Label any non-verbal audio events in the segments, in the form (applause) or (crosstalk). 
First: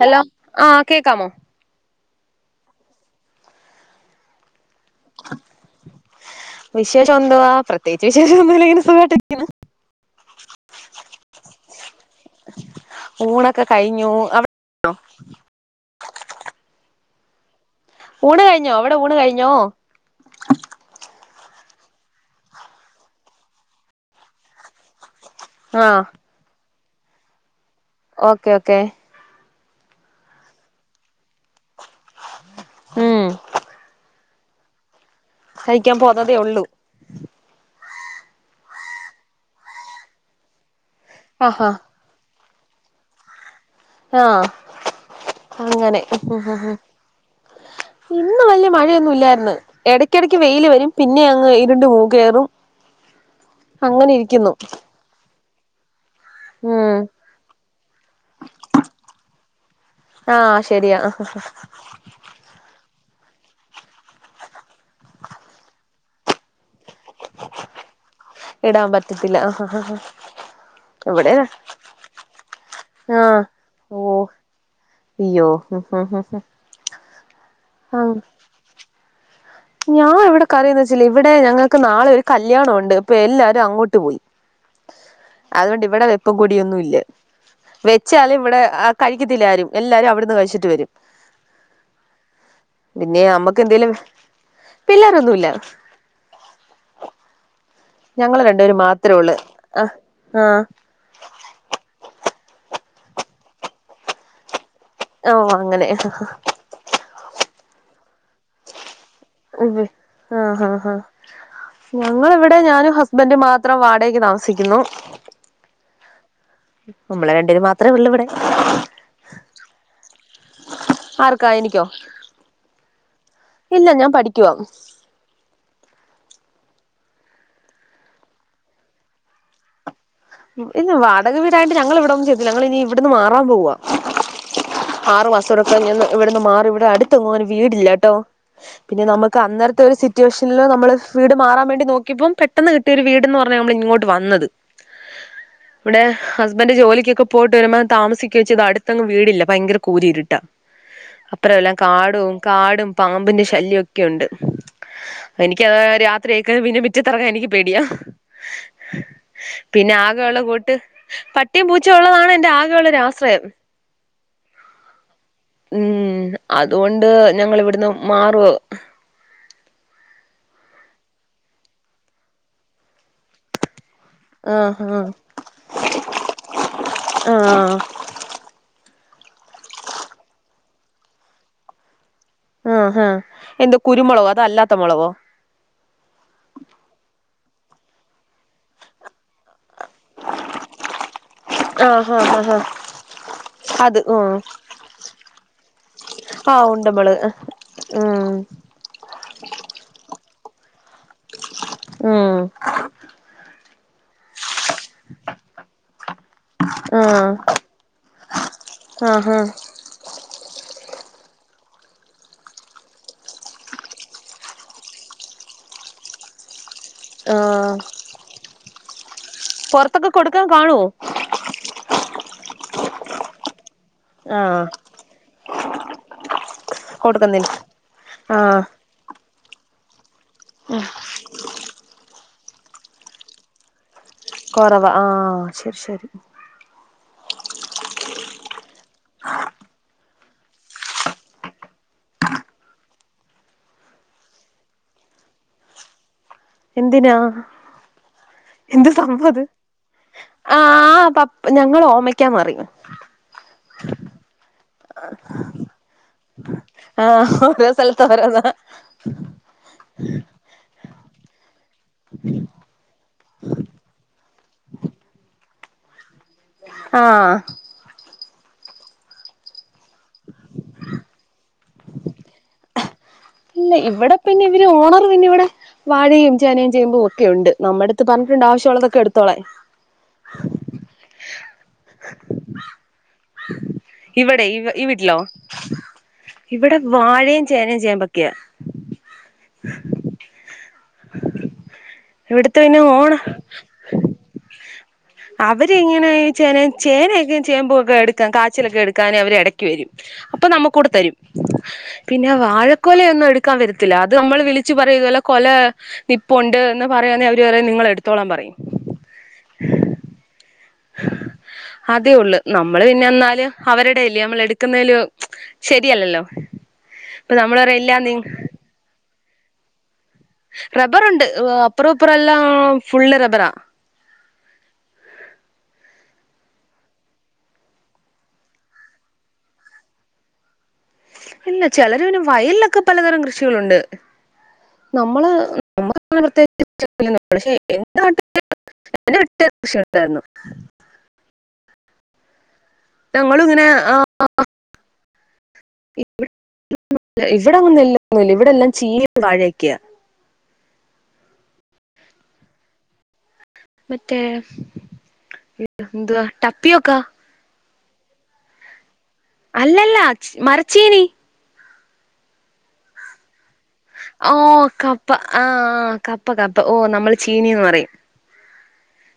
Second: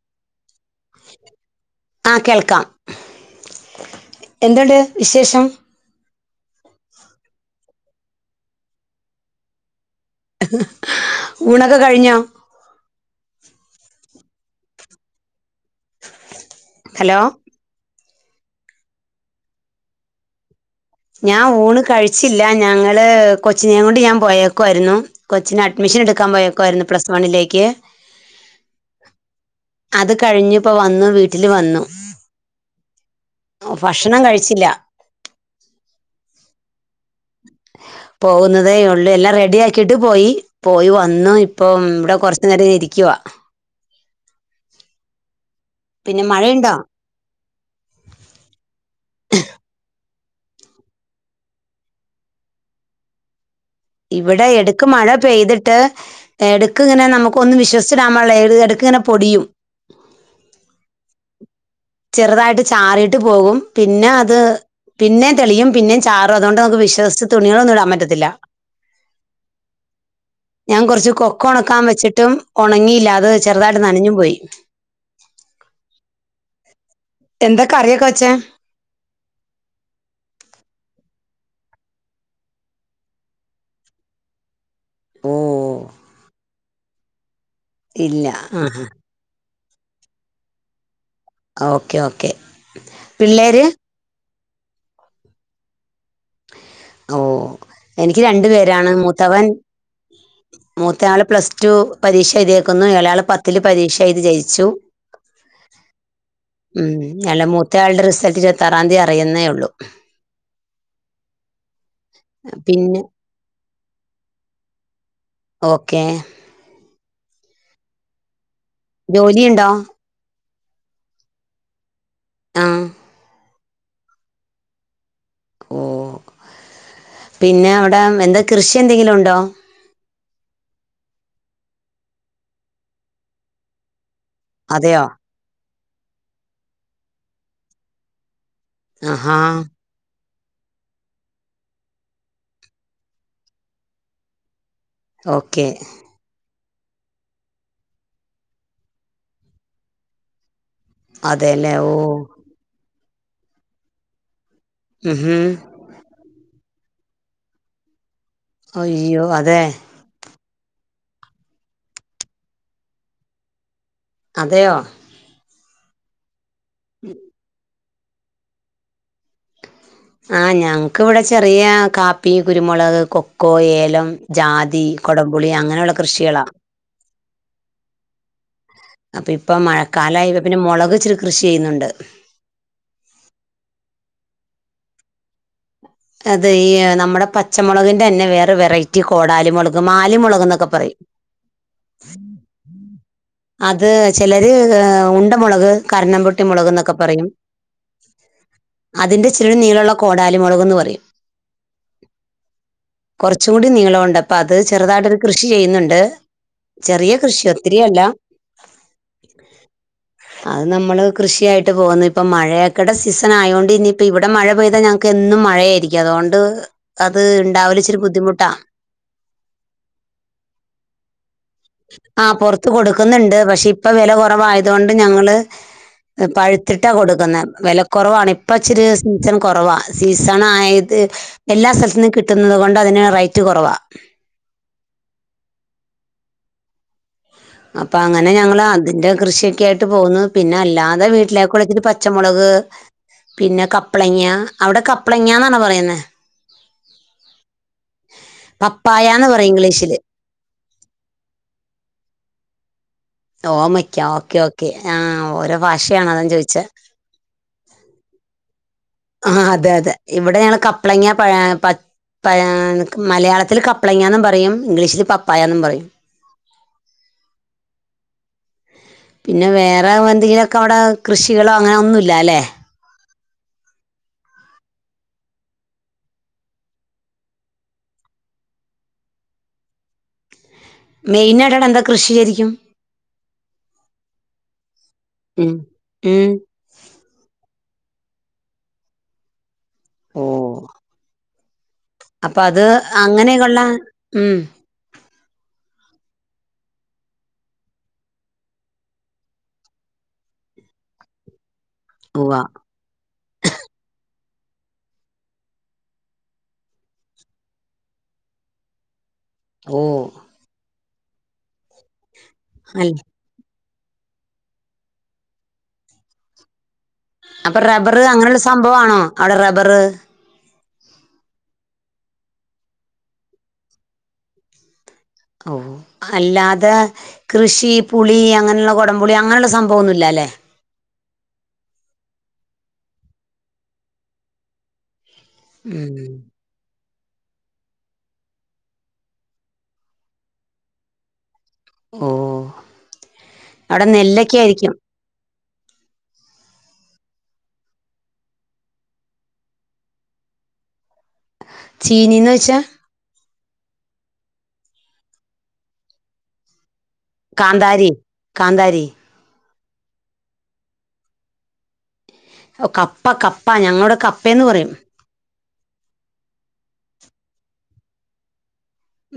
Hello ആ കേക്കാമോ ആ കേൾക്കാം എന്തുണ്ട് വിശേഷം വിശേഷൊന്തവാ പ്ര തേച്ച് വിശേഷാന്നുല്ല ഇങ്ങനെ സുഖായിട്ടിരിക്ക്ണ് ഊണൊക്കെ കഴിഞ്ഞോ ക്കെ കഴിഞ്ഞു അവ്ന്നോ ഹലോ ഊണ് കഴിഞ്ഞോ അവിടെ ഊണ് കഴിഞ്ഞോ ഞാൻ ഊണ് കഴിച്ചില്ല ഞങ്ങള് കൊച്ചിനേം കൊണ്ട് ഞാൻ പോയേക്കുവായിരുന്നു കൊച്ചിന് അഡ്മിഷ ആഹ് എടുക്കാൻ പോയേക്കുവായിരുന്നു പ്ലസ് വണ്ണിലേക്ക് ഓക്കെ ഓക്കെ അത് കഴിഞ്ഞിപ്പോ വന്നു വീട്ടില് വന്നു ഉം പശ് ണം കഴിച്ചില്ല കഴിക്കാൻ പോന്നതേ ഉള്ളു പോകുന്നതേ ഉള്ളൂ എല്ലാം റെഡി ആക്കിട്ട് പോയി പോയി വ ന്നു ആഹാ ഇപ്പം ഇവ്ടെ കൊ നേരം ഞാ ഇരിക്കുവാ ആ അങ്ങനെ പിന്നെ ഉം ഉം മഴയുണ്ടോ ഉം ഇന്ന് വല്യ മഴയൊന്നുല്ലാര്ന്ന് എട ക്കെടക്ക് വെയില് വരും പിന്നെ അങ്ങ് ഇരുണ്ട് പോ കേറും അങ്ങനെ ഇവടെ ഇരിക്കുന്നു എടക്ക് മഴ പെയ്ത് ട്ട് എടക്ക് ഉം ഇങ്ങനെ നമക്ക് ഒന്നും വിശ്വസിച്ചിടാൻ പാടില്ല എ എടക്ക് ഇങ്ങനെ പൊടിയും ആഹ് ശരിയാ ചെറുതായിട്ട് ചാറിട്ട് പോകും പിന്നേ അത് പിന്നേം തെളിയും പിന്നേം ചാ തുകൊണ്ട് നമക്ക് വിശ്വസിച്ച് തുണികളൊന്നും ഇടാൻ പറ്റത്തില്ല ഇടാൻ പറ്റത്തില്ല ഞാൻ കൊറച്ച് ഇവിടെ കൊക്കോ ഒണക്കാൻ വെച്ചിട്ടും ഒണങ്ങിയില്ലാത് ആഹ് ചെറുതായിട്ട് നനഞ്ഞും ഓ പോയി അയ്യോ എന്താ കറിയെക്കെ ആഹ് വെച്ചേ ഞാൻ ഇവടെ കറിയെന്ന് വെച്ചില്ലാ ഇവടെ ഞങ്ങക്ക് നാളെ ഒര് കല്യാണയെണ്ട് പ്പം എല്ലാരും അങ്ങോട്ട് പോയി ഓ അതുകൊണ്ട് ഇവടെ വെപ്പം കുടി കുടിയെന്നുംമില്ലാ ഇല്ല വെച്ചാലും ഇവടെ ആ കഴിക്കത്തില്ല ആരും എല്ലാരും അവടെന്ന് കഴിച്ചിട്ട് വരും ഓക്കെ ഓക്കെ പിള്ളേര് പിള്ളോരൊന്നുമില്ലാ ഓ എനിക്ക് ഞങ്ങള് രണ്ടു രണ്ടുപേരും പേരാണ് മാത്രേ ഉള്ളൂ മൂത്തവൻ ആ ആ മൂത്തെള് പ്ലസ് ടു പരീക്ഷ എഴതേക്ക്ന്ന് ഇളയാള് പത്തില് പരീക്ഷ എഴുതി ജെയിച്ചു ഓ അങ്ങനെ ആ അല്ലാ മൂത്തയാളുടെ റിസൾട്ട്‌ ഇരുപത്തിആറാതീയതി അറി ഉവ്വ് ആ ആ ആ ഞങ്ങളിവിടെ ഞാനും പിന്നെ ഹസ്ബൻഡ് മാത്ര ഇവടെ വാടകക്ക് താമസിക്കുന്നു ഓക്കെ നമ്മള് രണ്ടേര് മാത്രമേ ഉള്ളൂ ഇവടെ ജോലിയുണ്ടോ ആർക്കാ എനിക്കോ ആ ഇല്ല ഞാൻ പഠിക്കുവാ ഓ പിന്നെ അവടെ എന്താ കൃഷിന്തെങ്കിലും ഉണ്ടോ ഇല്ലാ വാടക വീടായോണ്ട് ഞങ്ങള് ഇവിടൊന്നും ചെയ്ത്തില്ല ഞങ്ങള് ഇനി ഇവടുന്ന് മാറാൻ പോവാ അതെയോ ആറ് (unintelligible) (unintelligible) ഇവടെന്ന് മാറുവാ ഇവടെ അടുത്തൊങ്ങും ഒര് വീടില്ലാട്ടോ പിന്നെ നമക്ക് ആഹാ അന്നരത്തെ ഒരു സ് സിറ്റുവേഷനില് നമ്മള് വീട് മാറാൻ വേണ്ടി നോക്കിയപ്പോം പെട്ടെന്ന് കിട്ടിയെര് വീടെന്ന് പറഞ്ഞാ നമ്മള് ഇങ്ങോട്ട് വന്നത് ഓക്കേ ഹസ്ബന്റ് ജോലിക്കൊക്കെ പോയിട്ട് വരുമ്പോ താമസിക്കൊ ചെയ്താ അടുത്തങ്ങ് വീടില്ല ഭയങ്കര കൂരിരുട്ടാ. അപ്പറമെല്ലാം അതെല്ലേ ഓ കാടും കാ പാമ്പിന്റെ ശല്യ ഒക്കെ ഉണ്ട് ഉം ഹും. എനിക്ക് കാര രാത്രി പിന്നെമിറ്റത്തറങ്ങാൻ എനിക്ക് പേടിയാ അയ്യോ അതെ ആകേള്ളകൂട്ട് പട്ടീം പൂച്ച ഉള്ളതാണ് എൻറ ആകെള്ള ഒരാശ്രയം അതെയോ ഊം അതുകൊണ്ട് ഞങ്ങലീവ്ട് മാറ്വാ ആഹ് ഞങ്ങക്ക് ഇവിടെ ചെറിയ കാപ്പി, കുരുമുളക്, കൊക്കോ, ഏലം ആഹ് ജാതി, ആഹ് കൊടംപുളി അങ്ങനെയുള്ള കൃഷികളാ. ആഹ് അപ്പൊ ഇപ്പം മഴക്കാലായി പിന്നെ ഇപ്പൊ മൊളക് ഇച്ചിരി കൃഷി ചെയ്യുന്നുണ്ട് ആഹ് ഹാ എന്ത്‌ കുരുമുളകോ അതൊ അല്ലാത്ത മൊളകോ അതെ ഈ നമ്മുടെ പച്ചമുളകിന്റെ തന്നെ വേറെ വെറൈറ്റി കോടാലിമൊളക് മാലി മൊളക്ക്‌ന്നൊക്കെ പറയും ആഹ് ആഹ് ആഹ് ആഹ് അത് ചെലര് ഉണ്ടമൊളക്, കരണം പൊട്ടി ആഹ് മൊളക്ന്നൊക്കെ ഉണ്ടമുളക് പറയും ഉം അതിന്റെ ഇച്ചിരി നീളം ഉള്ള മൊളക് ടാലിമൊളക്ന്നും പറയും ഹും നീലോണ്ട് അത് ചെറുതായിട്ടൊരു കൃഷി ചെയ്യുന്നുണ്ട് ചെറിയ ആഹ് കൃഷി ഒത്തിരി യല്ല ആഹ് ആഹ് ആഹ് അത് നമ്മള് കൃഷിയായിട്ട് പോകുന്നു ഇപ്പ മഴയൊക്കടെ സീസൺ ആയൊണ്ട് ഇനിയിപ്പോ ഇവിടെ മഴ പെയ്താ ഞങ്ങക്ക് എന്നും മഴയായിരിക്കും അതോണ്ട് അത് ആഹ് ഇണ്ടാവലിച്ചിരി ബുദ്ധിമുട്ടാ പൊറത്തൊക്കെ കൊടുക്കാൻ കാണുവോ? ത് കൊടുക്കുന്നുണ്ട് പക്ഷേ ഇപ്പൊ വെല ആഹ് കുറവായതുകൊണ്ട് ഞങ്ങള് പഴു തിട്ടാ കൊടുക്കുന്നേ കൊടുക്കുന്നില്ല വെല കൊറവാണ് ഇപ്പ ആഹ് ഇച്ചിരി സീസൺ കൊറവാണ് സീസണ ആയത് എല്ലാ സ്ഥലത്തന്നും എ ത്തുന്നത് കൊണ്ട് അതിന് റൈറ്റ് കുറവാ കൊറവാ ആഹ് ശരി ശരി അപ്പൊ അങ്ങനെ ഞങ്ങള് അതിന്റെ കൃഷിയൊക്കെ ആയിട്ട് പോകുന്നു. പിന്നെ അല്ലാതെ വീട്ടിലേക്കുള്ളത്തരെ പച്ചമുളക് പിന്നെ കപ്ലങ്ങ അവിടെ കപ്ലങ്ങന്നാണോ പറയുന്നേ. എന്തിനാ എന്ത് പപ്പായാന്ന് സംഭവത് പറയും ഇംഗ്ലീഷില് ആഹ് പപ് ഞങ്ങള് ഓമയ്ക്കാന്നറയും ഓമ്മയ്ക്ക ഓക്കെ ഓ ആ ഓരോ ഭാഷയാണ് അതാ ചോയിച്ച ആഹ് ഓരോ സ്ഥലത്ത് ഓരോന്നാ ആ അതെ അതെ ഇവിടെ ഞ കപ്പ്ളങ്ങ പ പയാന മലയാളത്തിൽ കപ്പ്ളങ്ങന്നുംപറയും ഇംഗ്ലിഷ്ല് പപ്പായ കാനും പറയും ആ പിന്നെ വേറെ ഏതെങ്കിലും ഓകെ അവിടെ കൃഷികളോ അങ്ങനെയൊന്നുമില്ലല്ലേ ഇല്ല ഇവിടെ പിന്നെ ഇവര് ഓണർ പിന്നെ ഇവിടെ വാഴയും ചേനയും ചെയ്യുമ്പോ ഒക്കെ ഉണ്ട് നമ്മുടെ അടുത്ത് പറഞ്ഞിട്ടുണ്ട് ആവശ്യമുള്ളതൊക്കെ എടുത്തോളാൻ മെയിനായിട്ട് അവിടെ എന്താ കൃഷി ശരിക്കും ഇവടെ ഇവ ഈ വീട്ട്ലോ ഉം ഉം ഇവടെ വാഴയും ചേനയും ചേമ്പൊ ക്യ ഓ അപ്പൊ ഇവിടുത്തെ അത് പിന്നെ ഓണ അങ്ങനെകൊള്ള ഉം അവരിങ്ങനെ ഏ ചേനയിം ചേനയൊക്കെ ചേമ്പൂക്കെ എടുക്കാൻ കാച്ചിലൊക്കെ എടുക്കാന് അവര് എടക്ക് വരും അപ്പൊ നമ്മുക്കൂടെ തരും പിന്നെ ഉവ്വ വാഴക്കോല ഒന്നും എടുക്കാൻ വരത്തില്ല ഇത് നമ്മൾ വിളിച്ച് പറയും ഇതുല്ലെ കൊല നിപ്പുണ്ട് എന്ന് പറയാന്നെ അവര് പറയു നിങ്ങള് എടുത്തോളാം പറയും. ഓ അ ത്തെ ഉള്ള്. നമ്മള് അല്ല പിന്നെ എന്നാല് അവരുടെഎല്ലേ നമ്മൾ എടുക്കുന്നയിലൊ ശരിയല്ലല്ലോ ഇപ്പൊ അപ്പൊ നമ്മള് പറയും ഇല്ല റബറ് നി അങ്ങനെയാെര് സംഭവാണോ അവ്ടെ റബ (unintelligible) റബറ്ണ്ട് അപ്പുറം ഇപ്പുറെല്ലാം ഫുള്ള് റബറാ ഓ അല്ലാതെ കൃഷി പുളി അങ്ങനെള്ള കൊടംപുളി അങ്ങനെള്ള സംഭവൊന്നുല്ലാല്ലെ ഇല്ല ചെലര് പിന്നെ വയൽലൊക്കെ പലതരം കൃഷികളുണ്ട് നമ്മള് നമ്ക്ക് ഉം ഇപ്പോ പ്രത്യേകിച്ച് (unintelligible) ഓ ഞങ്ങളും അവ്ടെ നെല്ലൊക്കെ ആയിരിക്കും (unintelligible) ഇവിടങ്ങനെ നെല്ലൊന്നുല്ല ഇവിടെ എല്ലാം ചീനിം വാഴെക്കെയാ ചീനീന്ന് വെച്ചാ മറ്റേ ന്ത ടപ്പിയോക്ക കാന്താരി കാന്താരി അല്ലല്ല ചി മരച്ചീനി ഒ കപ്പ ക പ്പാ ഞങ്ങള്വ്ടെ ഓ കപ്പേന്ന് പറയും കപ്പ ആ കപ്പ കപ്പ ഓ നമ്മള് ചീനീന്ന് പറയും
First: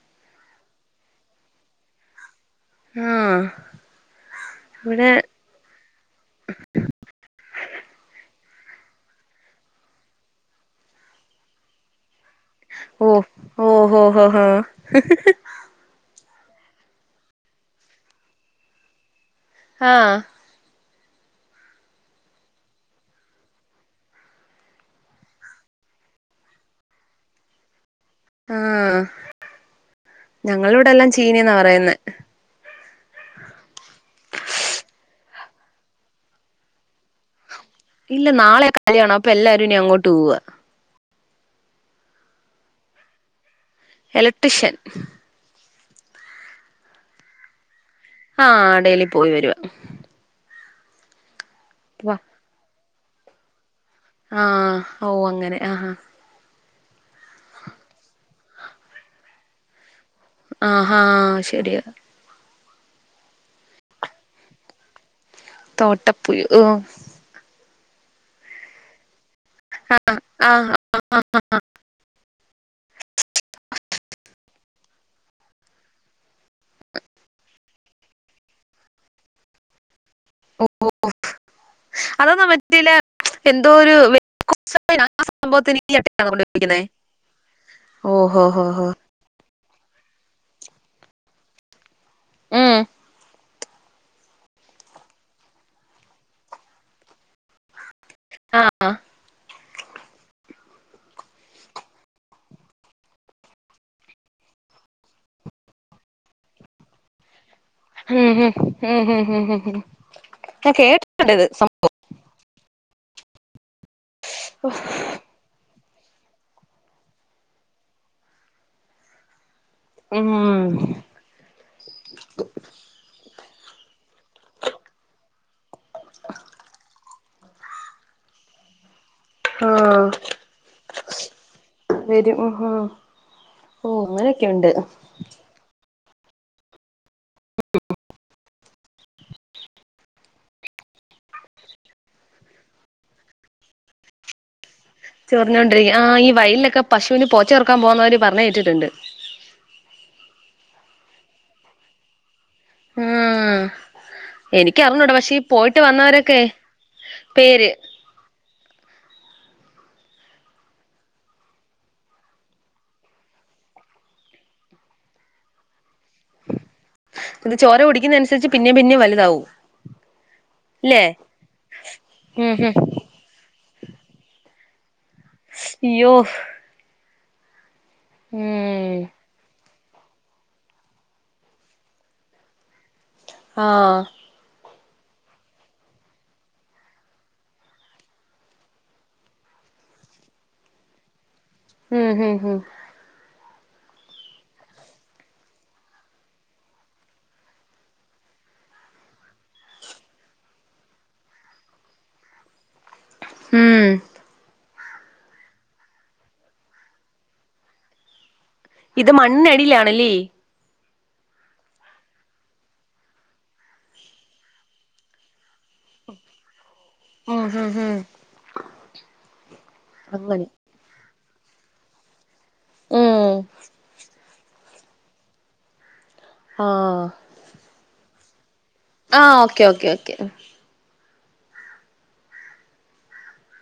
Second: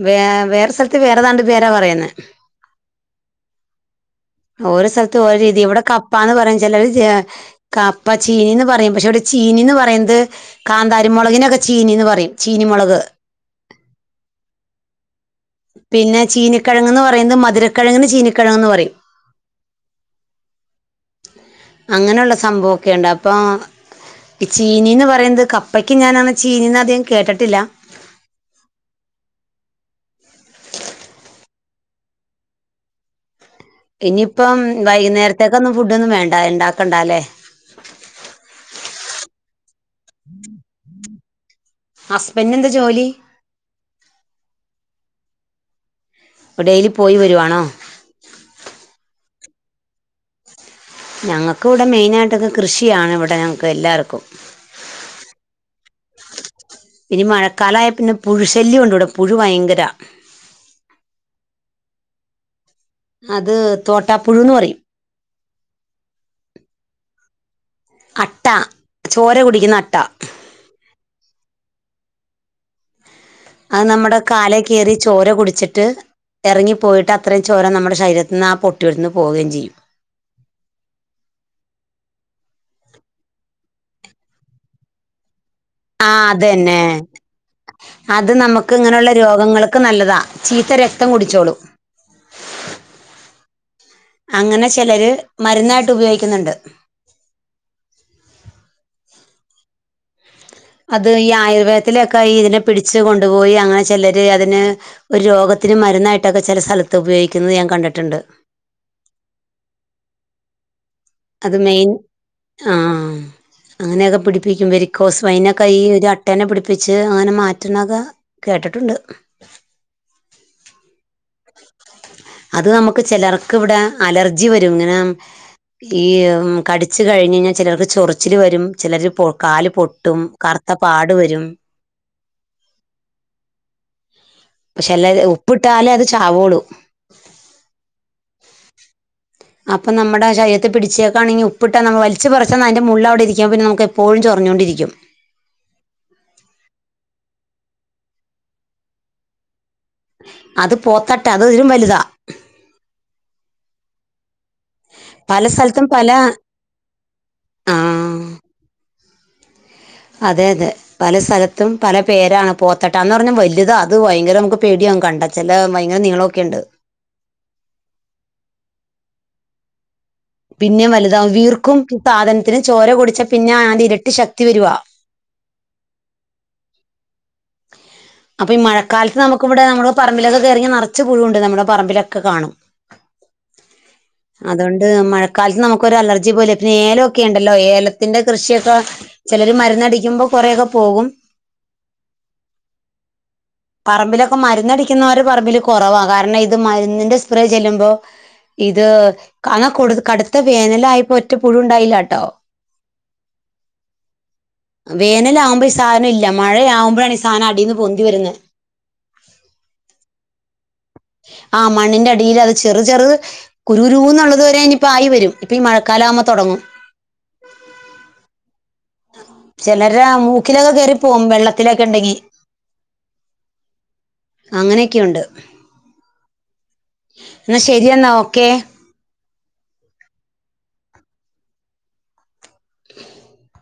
വേ വേറെ സ്ഥൽത്ത് വേറേതാണ്ട് പേരാ പറയ്‌ന്നെ ആ ഓരോ സ്ഥലത്ത് ഓരോ രീതി ഇവ്ടെ കപ്പാന്ന് പറയും ചെലര് ചെ കപ്പ ചീനീന്നും പറയും പക്ഷെ ഇവ്ടെ ചീനീ ന്ന് പറയുന്നത് കാന്താരി മൊളകിനൊക്കെ ചീനീ ന്ന് പറയും ചീനിമുളക് ഓ ഓഹോ ഹ് ഹ് പിന്നെ ചീനിക്കെഴങ്ങ്ന്ന് പറയ്ന്നത് മധുരക്കെഴങ്ങിന് ചീനിക്കെഴങ്ങ്ന്ന് പറയും ആ അങ്ങനൊള്ള സംഭവൊക്കെണ്ട് അപ്പ ചീനീന്ന് പറയ്ന്നത് കപ്പയ്ക്ക് ഞാന് ചീനീന്ന് അധികം കേട്ടിട്ടില്ല ആ ഞങ്ങള് വിടെല്ലാം ചീനീന്നാ പറയുന്നെ ഇനി ഇപ്പം വൈകുന്നേരത്തേക്കൊന്നും ഫുഡൊന്നും വേണ്ട ണ്ടാക്കണ്ടാല്ലേ ഇല്ല നാളെ (unintelligible) അപ്പ എല്ലാരും ഇനി അങ്ങോട്ട് പോവാ ഹസ്ബൻ്റിനെന്താ ജോലി എലക്ട്രിഷ്യൻ ഡെയ്ലി പോയി വരുവാണോ ആഹ് ഡെയിലി പോയി വരുവ ഞങ്ങ ക്കൂടെ മെയ്നായ്ട്ടൊക്കെ കൃഷി ഇയാണ് ഇവിടെ എല്ലാവർക്കും ആ ഓ അങ്ങനെ ആഹാ ഇനി മഴക്കാലായ പിന്നെ പുഴു ശല്ല്യാണ്ട് ഇവിടെ പുഴു ഭയങ്കരാ ആ ഹാ ശരിയാ അത് തോട്ടാപ്പുഴൂന്ന് പറയും തോട്ടപ്പുഴു ഹ് അട്ട, ചോര കുടിക്കുന്ന അട്ട ആഹ് (unintelligible) അത് നമ്മടെ കാലേ കേറി ചോര കുടിച്ചിട്ട് എറങ്ങിപ്പോയിട്ട് അത്രേം ചോര നമ്മടെ ശരീരത്തിന്ന് ആ പൊട്ടിയോട്ത്ത്ന്ന് പോവേം ചെയ്യും (unintelligible) അതാണോ മറ്റേ ഇല്ലേ എന്തോ ഒരു - ആ അത് തന്നെ അത്‌ ഓഹോ ഹോ നമക്ക് ഹോ ഇങ്ങനെയുള്ള രോഗങ്ങൾക്ക് നല്ലതാ ചീത്ത രക്തം കുടിച്ചോളും ഉം അങ്ങനെ ചെലര് മര്ന്നായിട്ട് ഉപയോയ്ക്ക്ന്ന്ണ്ട് ആ (inaudible) അത് ഈ ആയുർവേദത്തിലൊക്കെ ഈ ഇതിനെ പിടിച്ച് കൊണ്ടുപോയി അങ്ങനെ ചെലര് അതിന് ഒരു രോഗത്തിന് മരുന്നായിട്ടൊക്കെ ചെല സ്ഥലത്ത് ഉപയോയ് ഹും ഹും ഹും ഹും ഹും ഹും ഹും (unintelligible) അത് മെയ്ൻ ആ അങ്ങനെയൊക്കെ പിടിപ്പിക്കും വെരിക്കോസ് വൈനൊക്കെ ഈ- അട്ടേനെ പിടിപ്പിച്ച് അങ്ങനെ മാറ്റുന്നൊക്കെ കേട്ടിട്ടുണ്ട്. ആ അത് നമുക്ക് ചെലർ- ക്കിവിടെ അലർജി വരും ങ്ങനെ ഈ കടിച്ച് കഴിഞ്ഞ്ഞ്ഞാ ചേലോർക്ക് ചൊറിച്ചില് വരും ചെലര് പൊ കാല് ആഹ് പൊട്ടും കറുത്ത പാടു വരും വരും ഉഹും ഓ അങ്ങനെ പക്ഷെ അല്ലത് ഉപ്പിട്ടാലേ അത് ചാവോളൂ (unintelligible) അപ്പ നമ്മടെ ശരീരത്ത് പിടിച്ചേക്കാണെങ്ങി ഉപ്പിട്ടാ നമ്മ വലിച്ച് പറിച്ചന്നാ അതിന്റെ മുള്ള് അവിടെ ഇരിക്കും പിന്നെ നമുക്ക് എപ്പോഴും ചൊറിഞ്ഞോണ്ടിരിക്കും. ചൊറിഞ്ഞോണ്ടിരിക്ക ക്കാൻ പോന്നവര് പറഞ്ഞ് കേട്ടിട്ട്ണ്ട് അത് പോത്തട്ട, അതിതിലും വലുതാ. ആ എനിക്കറിഞ്ഞൂട പക്ഷേ ഈ പല പോയിട്ട് സ്ഥലത്തും പല വന്നവരൊക്കെ, പേര് ആ അതെയതെ പല സ്ഥലത്തും പല പേരാണ് പോത്തട്ടാന്ന് പറഞ്ഞാൽ വലുതാ അത് ഭയങ്കര നമുക്ക് പേടിയാകും കണ്ടാ ചെല ഇത് ചോര കുടിക്കുന്ന അനുസരിച്ച് പിന്നേം പിന്നേം വലുതാവും പിന്നെ ല്ലേ വലുതാവും വീർക്കും ഉം സാധനത്തിന് ഹും ചോര കുടിച്ചാ പിന്നെ അതിന്റെ ഇരട്ടി ശക്തി വരുവാ. യ്യോ അപ്പ ഈ മഴക്കാലത്ത് നമുക്ക് ഇവിടെ നമ്മള്- പറമ്പിലൊക്കെ കേറിങ്കി നറച്ച് പുഴുണ്ട് നമ്മുടെ പറമ്പിലൊക്കെ കാണും. ആ അതുകൊണ്ട് മഴക്കാലത്ത് നമുക്കൊരു അലർജി പോല പിന്നെ ഏലൊക്കെ ഉണ്ടല്ലോ ഏലത്തിന്റെ കൃഷിയൊക്കെ ചിലര് മരുന്നടിക്കുമ്പോൾ കുറേക്കെ പോകും ഉം ഉം ഉം പറമ്പിലൊക്കെ മരുന്നടിക്കുന്നവര് പറമ്പില് കുറവാ കാരണം ഇത് മരുന്നിന്റെ സ്പ്രേ ചെല്ലുമ്പോ ഇത് അന്നാ കടുത്ത വേനലായിപ്പോ ഒറ്റ പുഴു ഉണ്ടായില്ലാട്ടോ. ഉം വേനലാകുമ്പോ ഈ സാധനം ഇല്ല മഴയാവുമ്പഴാണ് സാന അടീന്ന് പൊന്തി വരന്നെ. ഇത് മണ്ണിനടിയിലാണ്‌ലി ആ മണ്ണിന്റെ അടിൽ, അത് ചെറു ചെറു കുരുരുന്നൊള്ളത് വരെ ഇനിയിപ്പോ ആയി വരും ഇപ്പൊ ഈ മഴക്കാലം ആവുമ്പ തുടങ്ങും ഉം ഹും ഹും ചിലരടെ അങ്ങനെ മൂക്കിലൊക്കെ കേറി- പോവും വെള്ളത്തിലൊക്കെണ്ടെങ്കി ഉം അങ്ങനെയൊക്കെയുണ്ട് ആഹ് എന്ന ശരിയെന്നാ ഒ- ക്കേ ആ ഓക്കേ ഓക്കേ ഓക്കെ (unintelligible)